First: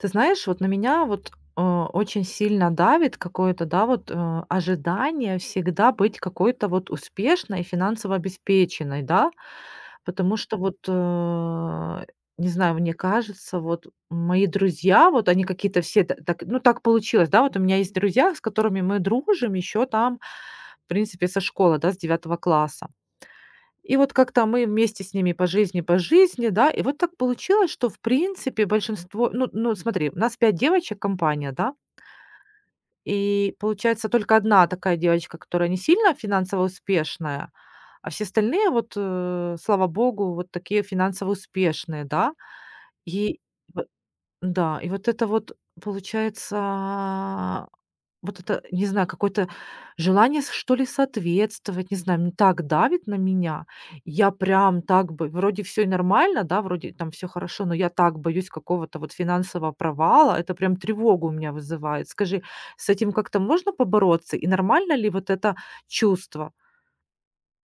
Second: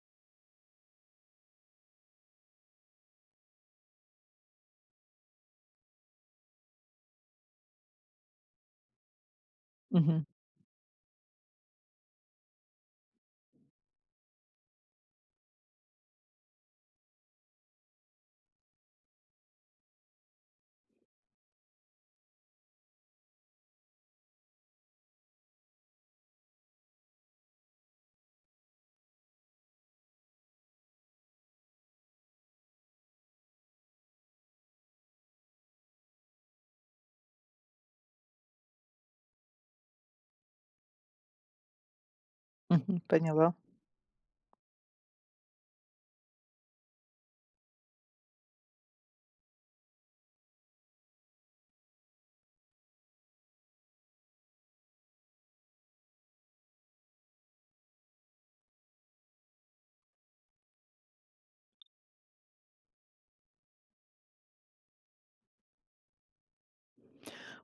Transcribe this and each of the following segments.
Ты знаешь, вот на меня вот, э, очень сильно давит какое-то, да, вот, э, ожидание всегда быть какой-то вот успешной и финансово обеспеченной, да? Мгм. Потому что вот, э не знаю, мне кажется, вот мои друзья, вот они какие-то все т так ну так получилось, да. Вот у меня есть друзья, с которыми мы дружим еще там в принципе, со школы, да, с 9 класса. И вот как-то мы вместе с ними по жизни по жизни, да. И вот так получилось что, в принципе, большинство ну ну смотри, нас 5 девочек, компания, да. И получается только 1 такая девочка, которая не сильно финансово успешная, а все остальные вот, э, слава богу, вот такие финансово успешные, да? Мгм, И поняла. в н-да, и вот это вот получается. Вот это, не знаю, какое-то желание, с что ли, соответствовать, не знаю, м так давит на меня. Я прям так бы вроде, всё и нормально, да? Вроде там всё хорошо, но я так боюсь какого-то вот финансового провала. Это прям тревогу у меня вызывает. Скажи, с этим как-то можно побороться? И нормально ли вот это чувство?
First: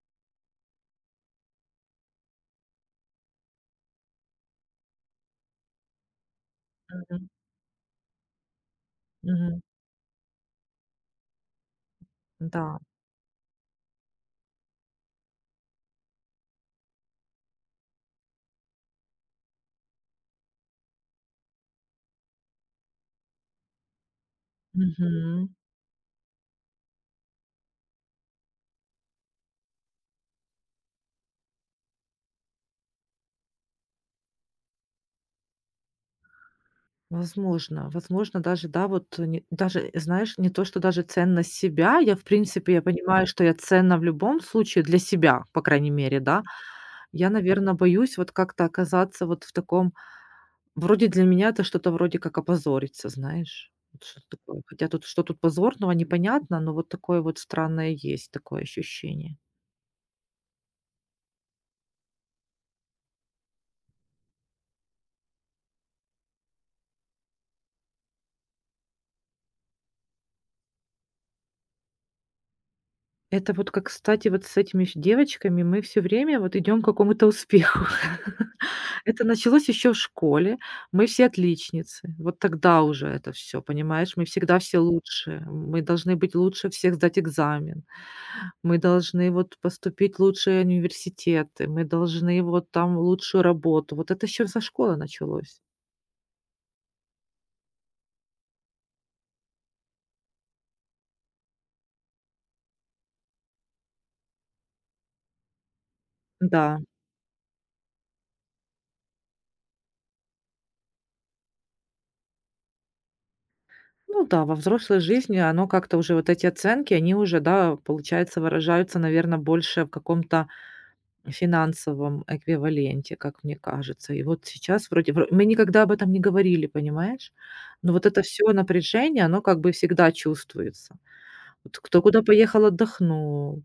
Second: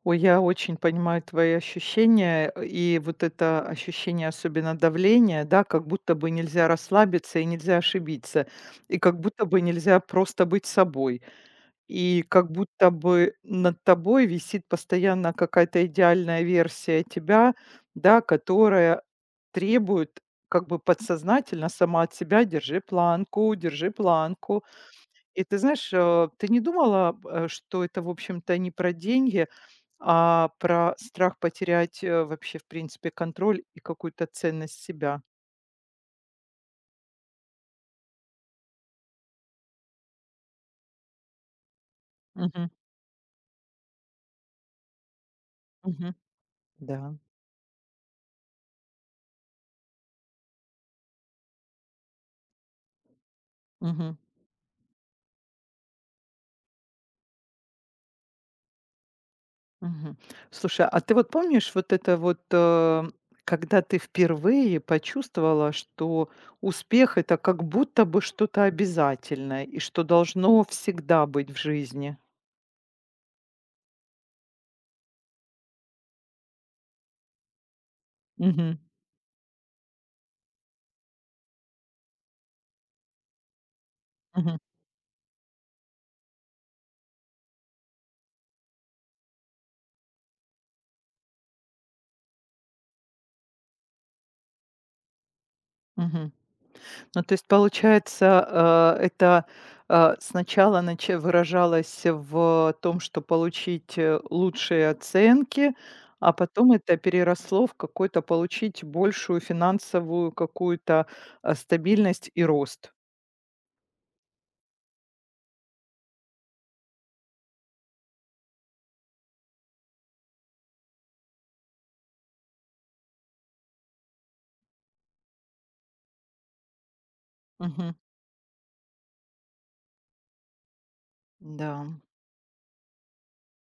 Ой, я очень понимаю твои ощущения. Э, и вот это ощущение, особенно давления, да, как будто бы нельзя Мгм. расслабиться и нельзя ошибиться. И как будто бы Мгм. нельзя просто быть собой. И как Да. будто бы над тобой висит постоянно какая-то идеальная версия тебя, да которая требует как бы подсознательно сама от себя: "Держи планку, держи планку". И Мгм. ты знаешь, а ты не думала, п э, что это, в общем-то, не про деньги а про страх потерять, э, вообще, в принципе, контроль и какую-то ценность себя? Возможно, возможно, даже да, вот, э, даже, знаешь, не то что даже ценность себя. Я, в Мгм. принципе, я понимаю, что я ценна в любом случае для себя, по крайней Мгм. мере, да. Да. Я, наверно, боюсь вот как-то оказаться вот в таком вроде для меня это что-то вроде как опозориться, знаешь, вот Мгм. что-то такое. Хотя тут что тут позорного, непонятно. Но вот такое вот странное есть такое ощущение. Мгм. Слушай, а ты вот помнишь вот это вот, э, когда ты впервые почувствовала, что успех- это как будто бы что-то обязательное и что должно всегда быть в жизни? Это вот как, кстати, вот с этими ф девочками мы всё время вот идем к какому-то успеху. Мгм. Это началось еще в школе. Мы все отличницы. Вот тогда уже это всё, понимаешь? Мы Мгм. всегда все лучшие. Мы должны быть лучше всех сдать экзамен, мы должны вот поступить лучшие университеты, мы должны вот там лучшую работу. Вот это еще со школы началось. Мгм. Ну, то есть получается, э, это, э, сначала начи выражалось в, э, том, что получить, э, лучшие оценки, а потом М-да. это переросло в какой-то получить большую финансовую какую-то, а, стабильность и рост. Ну да во взрослой жизни оно как-то уже вот эти оценки, они уже, да, получается выражаются, наверно, больше в каком-то финансовом эквиваленте, как мне кажется. И вот сейчас, вроде бы Мы никогда об этом не говорили, понимаешь? Но Мгм. вот это всё напряжение, оно как бы всегда чувствуется. Вот М-да. кто куда поехал отдохнул,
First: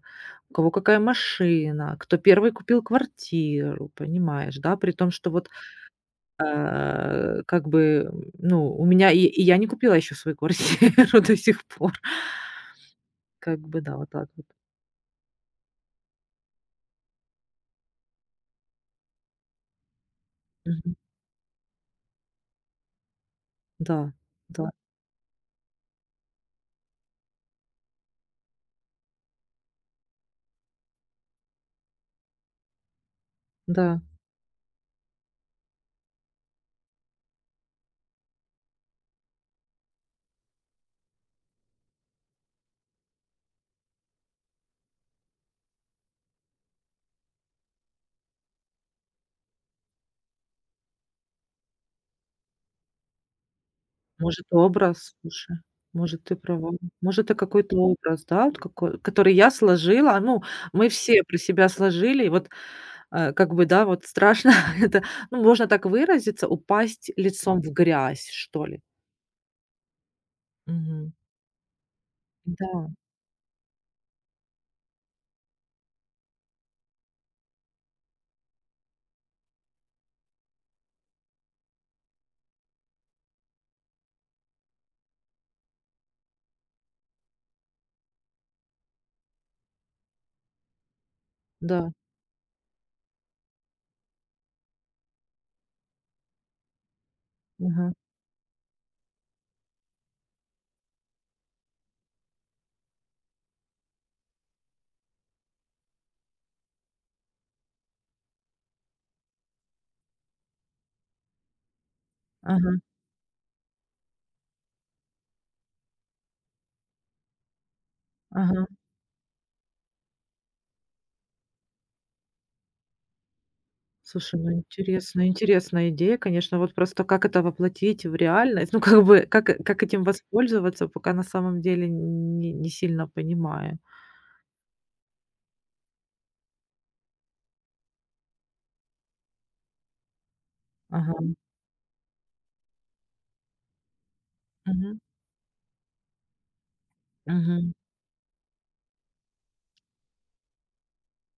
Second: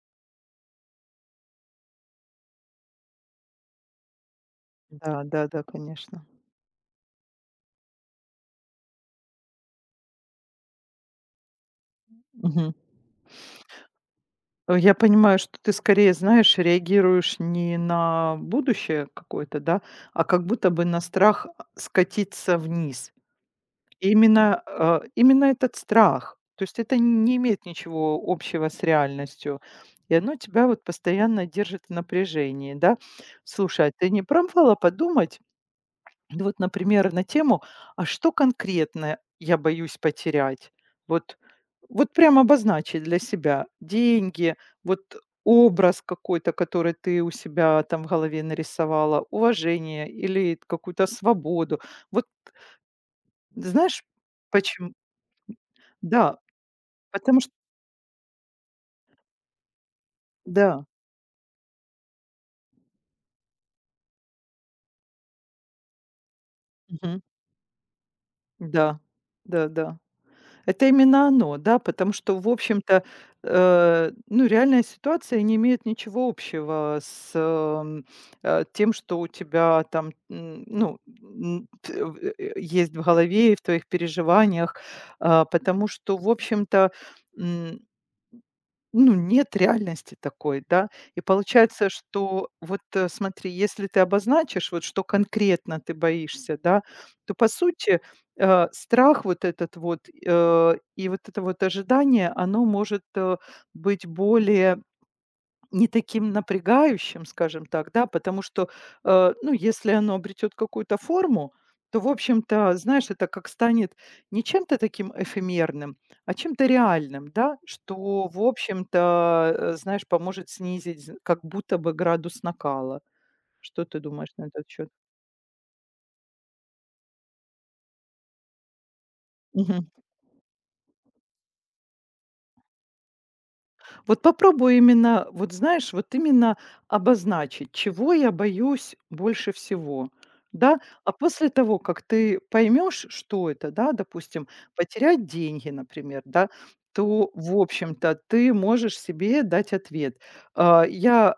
у кого какая машина, кто 1 купил квартиру, понимаешь, да? При том, Да, что да, вот, да, конечно. э, как бы, ну у меня и и я не купила еще свою квартиру до сих пор. М, мгм. Как бы да. Вот так вот. Э, я понимаю, что ты скорее, знаешь, реагируешь не на будущее какое-то, да? А как будто бы Мгм. на страх, а, скатиться вниз. Да, Именно, да. э, именно этот страх. То есть это не имеет ничего общего с реальностью, и оно тебя вот постоянно держит в напряжении, да? Слушай, а Да. ты не пробовала подумать ну вот, например, на тему: а что конкретно я боюсь потерять? Вот, вот прям обозначить для себя. Деньги, вот образ какой-то, который ты у себя там в голове нарисовала, уважение или какую-то свободу. Вот Ты знаешь, Может почем образ. М. Слушай, может ты Да! права, может это Потому чт какой-то образ, да, вот какой который я сложила. Ну Да. мы все про себя сложили. Вот, а, как бы, да, вот страшно это, ну можно так выразиться: упасть Мгм. лицом в грязь, что ли. Да. Да, да. Это Мгм. именно оно, да? Потому что, в М-да. общем-то, э, ну реальная ситуация не имеет ничего общего с, эм, э, тем, что у тебя там, м, ну, м т в э, есть в голове и в твоих переживаниях. А, потому что, в общем-то, м Ну, нет реальности такой, да? И получается, Да. что вот, э, смотри, если ты обозначишь, вот что конкретно ты боишься, да, то по Мгм. сути, э, страх вот этот вот, э, и вот это вот ожидание, оно может, э, быть более не таким напрягающим, скажем так, да? Потому что, э, ну, если оно обретет какую-то форму, то в общем-то, Ага. знаешь, это как станет не чем-то таким эфемерным, а чем-то реальным, да? Что, в Ага. общем-то, э, знаешь, поможет снизить з как будто бы градус накала. Что ты думаешь Слушай, на ну этот счет? интересно. Интересная идея, конечно. Вот просто как это воплотить в реальность? Ну как бы, как как Мгм. этим воспользоваться, пока на самом деле нь не сильно понимаю. Вот попробуй именно, вот знаешь, вот именно обозначить, чего я боюсь больше всего, да? А Ага. после того, как ты поймешь, что это, да, допустим, Мгм. потерять деньги, например, да. То, в Мгм. общем-то, ты можешь себе дать ответ: а, я,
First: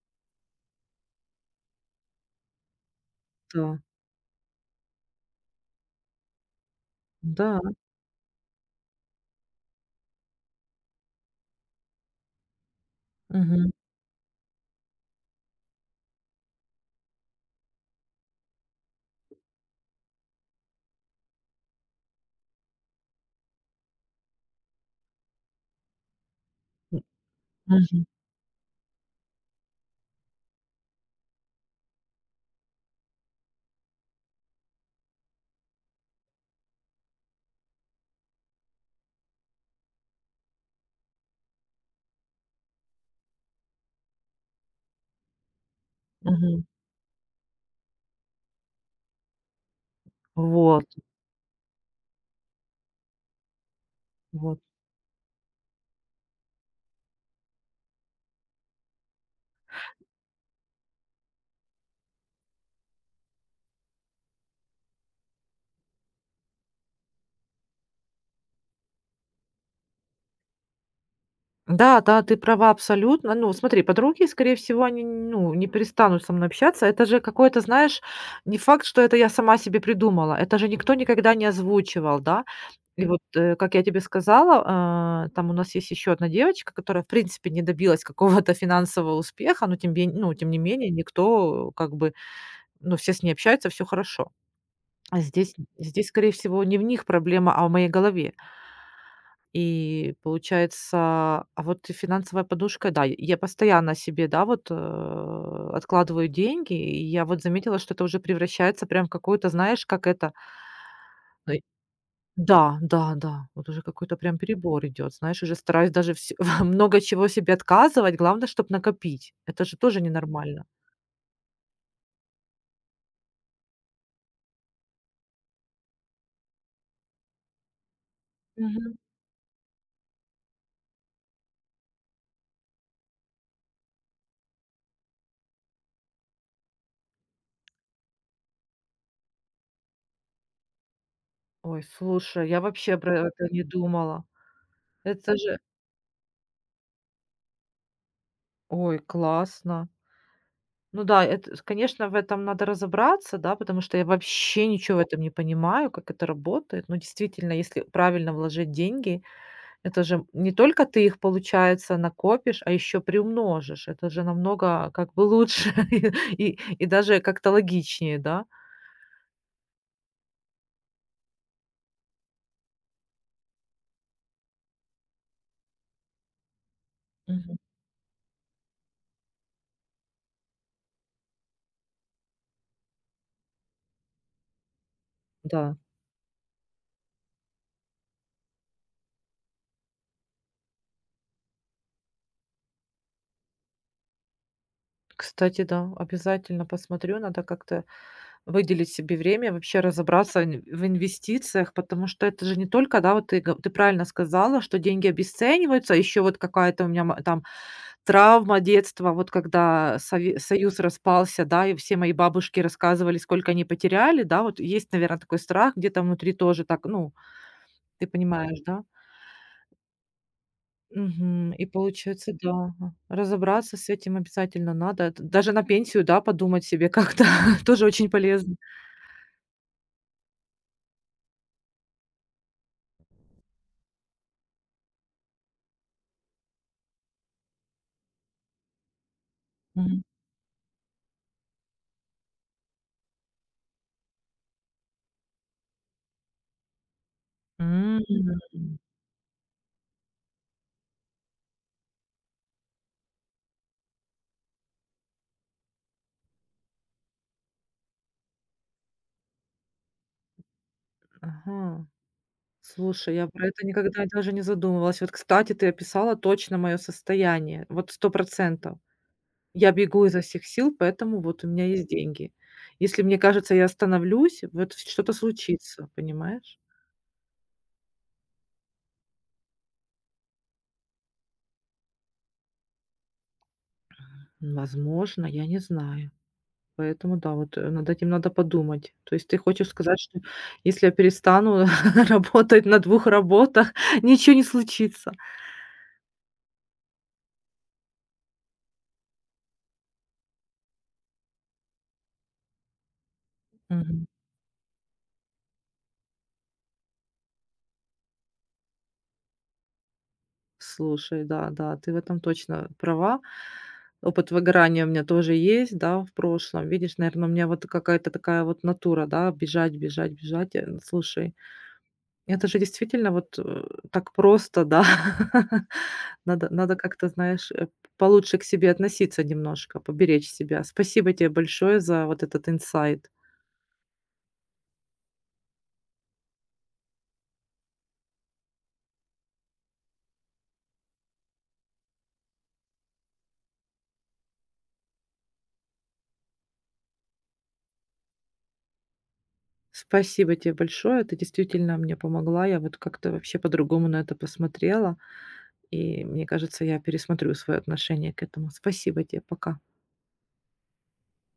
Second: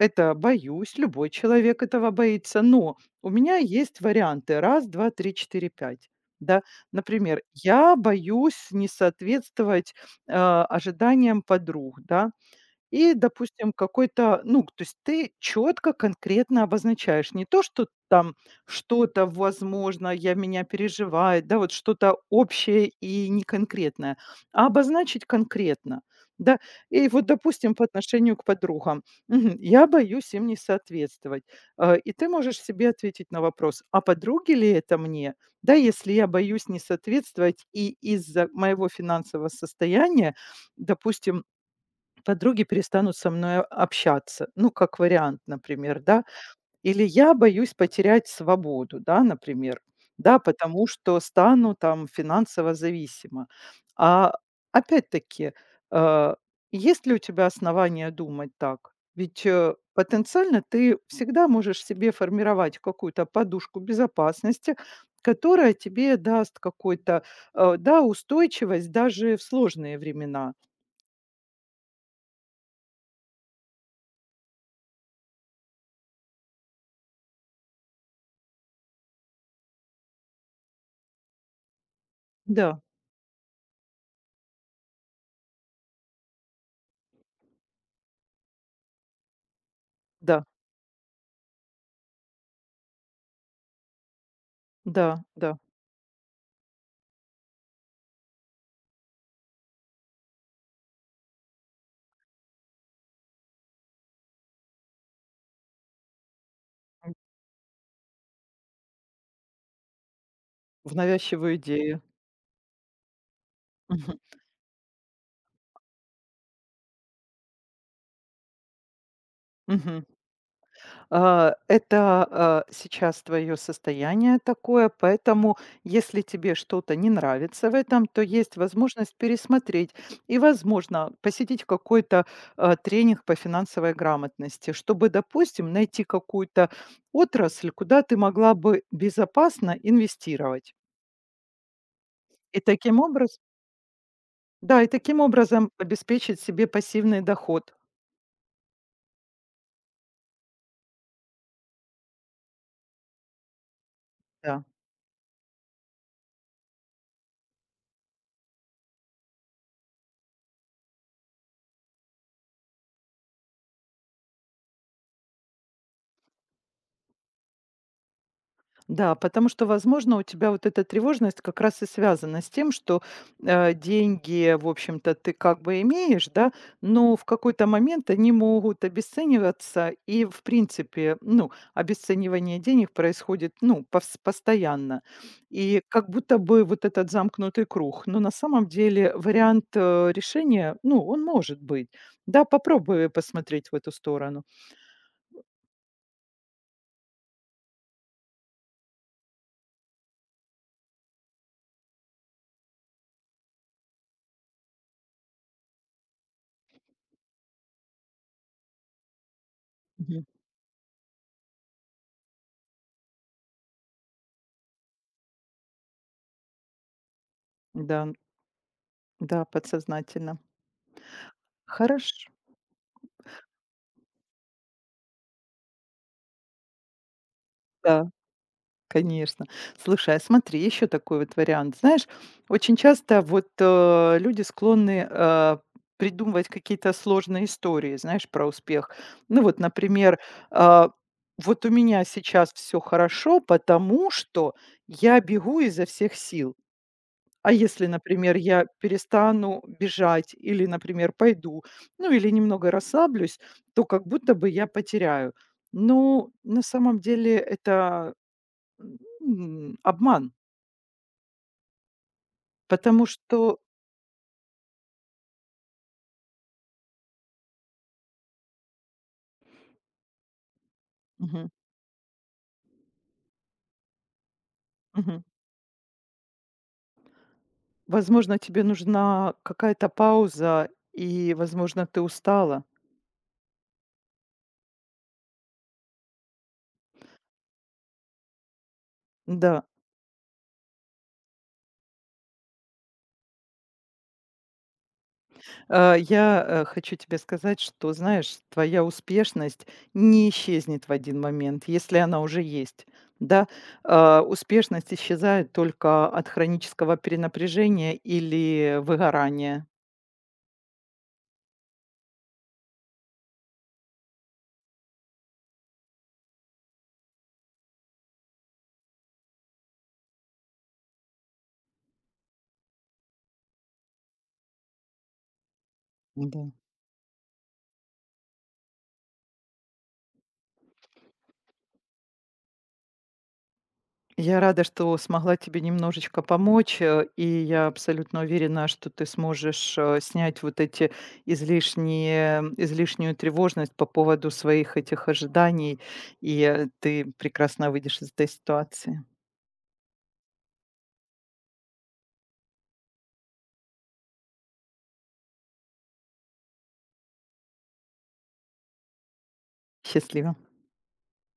э, это боюсь, любой человек этого боится. Но у меня Да. есть варианты: 1, 2, 3, 4, 5. Да? Например: М-да. я боюсь не соответствовать, э, ожиданиям подруг. Да? И, Мгм. допустим, какой-то, ну к то есть ты четко, конкретно обозначаешь не то, что там что-то, возможно, я меня переживает, да, вот что-то общее и неконкретное, а обозначить конкретно. Да? И вот, допустим, по Мгм. отношению к подругам. Мгм. Я боюсь им не соответствовать. А, и ты можешь себе ответить на вопрос: а подруги ли это мне, да, если я боюсь не соответствовать и из-за моего финансового состояния, допустим, подруги перестанут со мною общаться. Ну как вариант, например, да? Мгм. Или я боюсь потерять свободу, да, например, да, потому Вот. что стану там финансово зависима. А, Вот. опять-таки, э, есть ли у тебя основания думать так? Ведь, э, потенциально ты всегда можешь себе формировать какую-то подушку безопасности, которая тебе даст какой-то, э, да, устойчивость даже в сложные времена. Да да, ты права абсолютно. Ну, смотри, подруги, скорее всего, они, нь ну, не перестанут со мной общаться. Это же какое-то, знаешь, не факт, что это я сама себе придумала. Это же никто никогда не озвучивал, да? Да. И вот, э, как я тебе сказала, э, там у нас есть еще одна девочка, которая в принципе не добилась какого-то финансового успеха, но тем ме ну, Да. тем не менее, никто как бы, ну, все с ней общаются, всё хорошо. Да, Здесь, да. здесь, скорее всего, не в них проблема, а в моей голове. И получается. А, вот и финансовая подушка, да. И я постоянно себе, да, вот, э, откладываю деньги. И М. я вот заметила, что это уже превращается прям в какое-то, знаешь, как это? В Но навязчивую и идею. да, да, да. Вот уже какой-то Мгм. прям перебор идет. Знаешь, уже стараюсь даже всь во много чего себе отказывать. Главное, чтоб накопить. Это же тоже Мгм. ненормально. А, это, э, сейчас твое состояние такое. Поэтому если тебе что-то не нравится в этом, то есть Мгм. возможность пересмотреть и, возможно, посетить какой-то, а, тренинг по финансовой грамотности, чтобы, допустим, найти какую-то отрасль, куда ты могла бы безопасно инвестировать. Ой, слушай, И я вообще таким про образ это не думала. Да, и таким Это же образом обеспечить себе пассивный доход. Ой, классно. Ну да, это, с конечно, в этом надо разобраться, да? Потому что я Да. вообще ничего в этом не понимаю, как это работает. Но действительно, если правильно вложить деньги, это же, м, не только ты их, получается, накопишь, а ещё приумножишь. Это же намного как бы лучше и и даже как-то логичнее, да? Да. Потому что, возможно, у тебя вот эта тревожность как раз и связана с тем, что, а, деньги, в общем-то, ты как бы имеешь, да, но в Мгм. какой-то момент они могут обесцениваться. И в принципе, ну, обесценивание денег происходит, ну, повс постоянно. Да. И как будто бы вот этот замкнутый круг. Но на самом деле вариант, э, решения, ну, он может быть, да. Попробуй посмотреть в эту сторону. Кстати, да, обязательно посмотрю. Надо как-то выделить себе время вообще разобраться нь в инвестициях, потому что это же не только, да, вот ты го ты правильно сказала, что деньги обесцениваются. А ещё вот какая-то у меня ма там травма детства. Вот когда Мгм. Сове Союз распался, да, и все мои бабушки рассказывали, сколько они потеряли, да. Вот есть, наверно, такой страх где-то внутри тоже так. Ну, М-да, ты м. понимаешь, да? Да, подсознательно. Мгм. И Хорош получается, да, ага, разобраться с этим обязательно надо. Это даже на пенсию, да, подумать себе как-то тоже очень Да. полезно. Конечно. Слушай, а смотри, еще такой вот вариант. Знаешь, очень часто вот, э, люди склонны, э, придумывать какие-то сложные истории, знаешь, про успех. Ну, вот, Мгм. например, а, вот у меня сейчас всё хорошо, потому что я бегу изо всех сил. А если, например, я М. перестану бежать или, например, пойду, ну, или немного расслаблюсь, то как будто бы я потеряю. Ну на самом деле это м, обман. Ага. Потому Слушай, я про что это никогда даже не задумывалась. Вот, кстати, ты описала точно мое состояние. Вот 100 %. Я бегу изо всех сил, поэтому вот у Мгм. меня есть деньги. Если мне кажется, я остановлюсь, вот в что-то Мгм. случится, понимаешь? Возможно, тебе нужна какая-то пауза и, возможно, ты устала. М, возможно, я не знаю. Поэтому да, вот, э, над этим надо подумать. То есть ты М-да. хочешь сказать, что если я перестану работать на 2 работах, ничё не случится? А, я, э, хочу тебе сказать, что знаешь, твоя успешность не исчезнет в один момент, если она уже есть. Да? Мгм. А, успешность исчезает только от хронического перенапряжения или выгорания. Слушай, да, да. Ты в этом точно права. Опыт выгорания у меня тоже есть, да, в прошлом. Видишь, наверно, у меня вот какая-то такая вот натура, да: бежать, бежать, бежать. Э, слушай, это же действительно вот, э, так просто, да. Надо М-да. надо как-то, знаешь, э, п получше к себе относиться, немножко поберечь себя. Спасибо те большое за вот этот инсайт. Я рада, что смогла тебе немножечко помочь, э, и я абсолютно уверена, что ты сможешь, э, снять вот эти излишние излишнюю тревожность по поводу своих этих ожиданий, и, э, ты прекрасно выйдешь из этой ситуации. Спасибо те большое. Ты действительно мне помогла. Я вот как-то вообще по-другому на это посмотрела. И мне кажется, я пересмотрю свое отношение к этому. Спасибо те. Пока. Счастливо.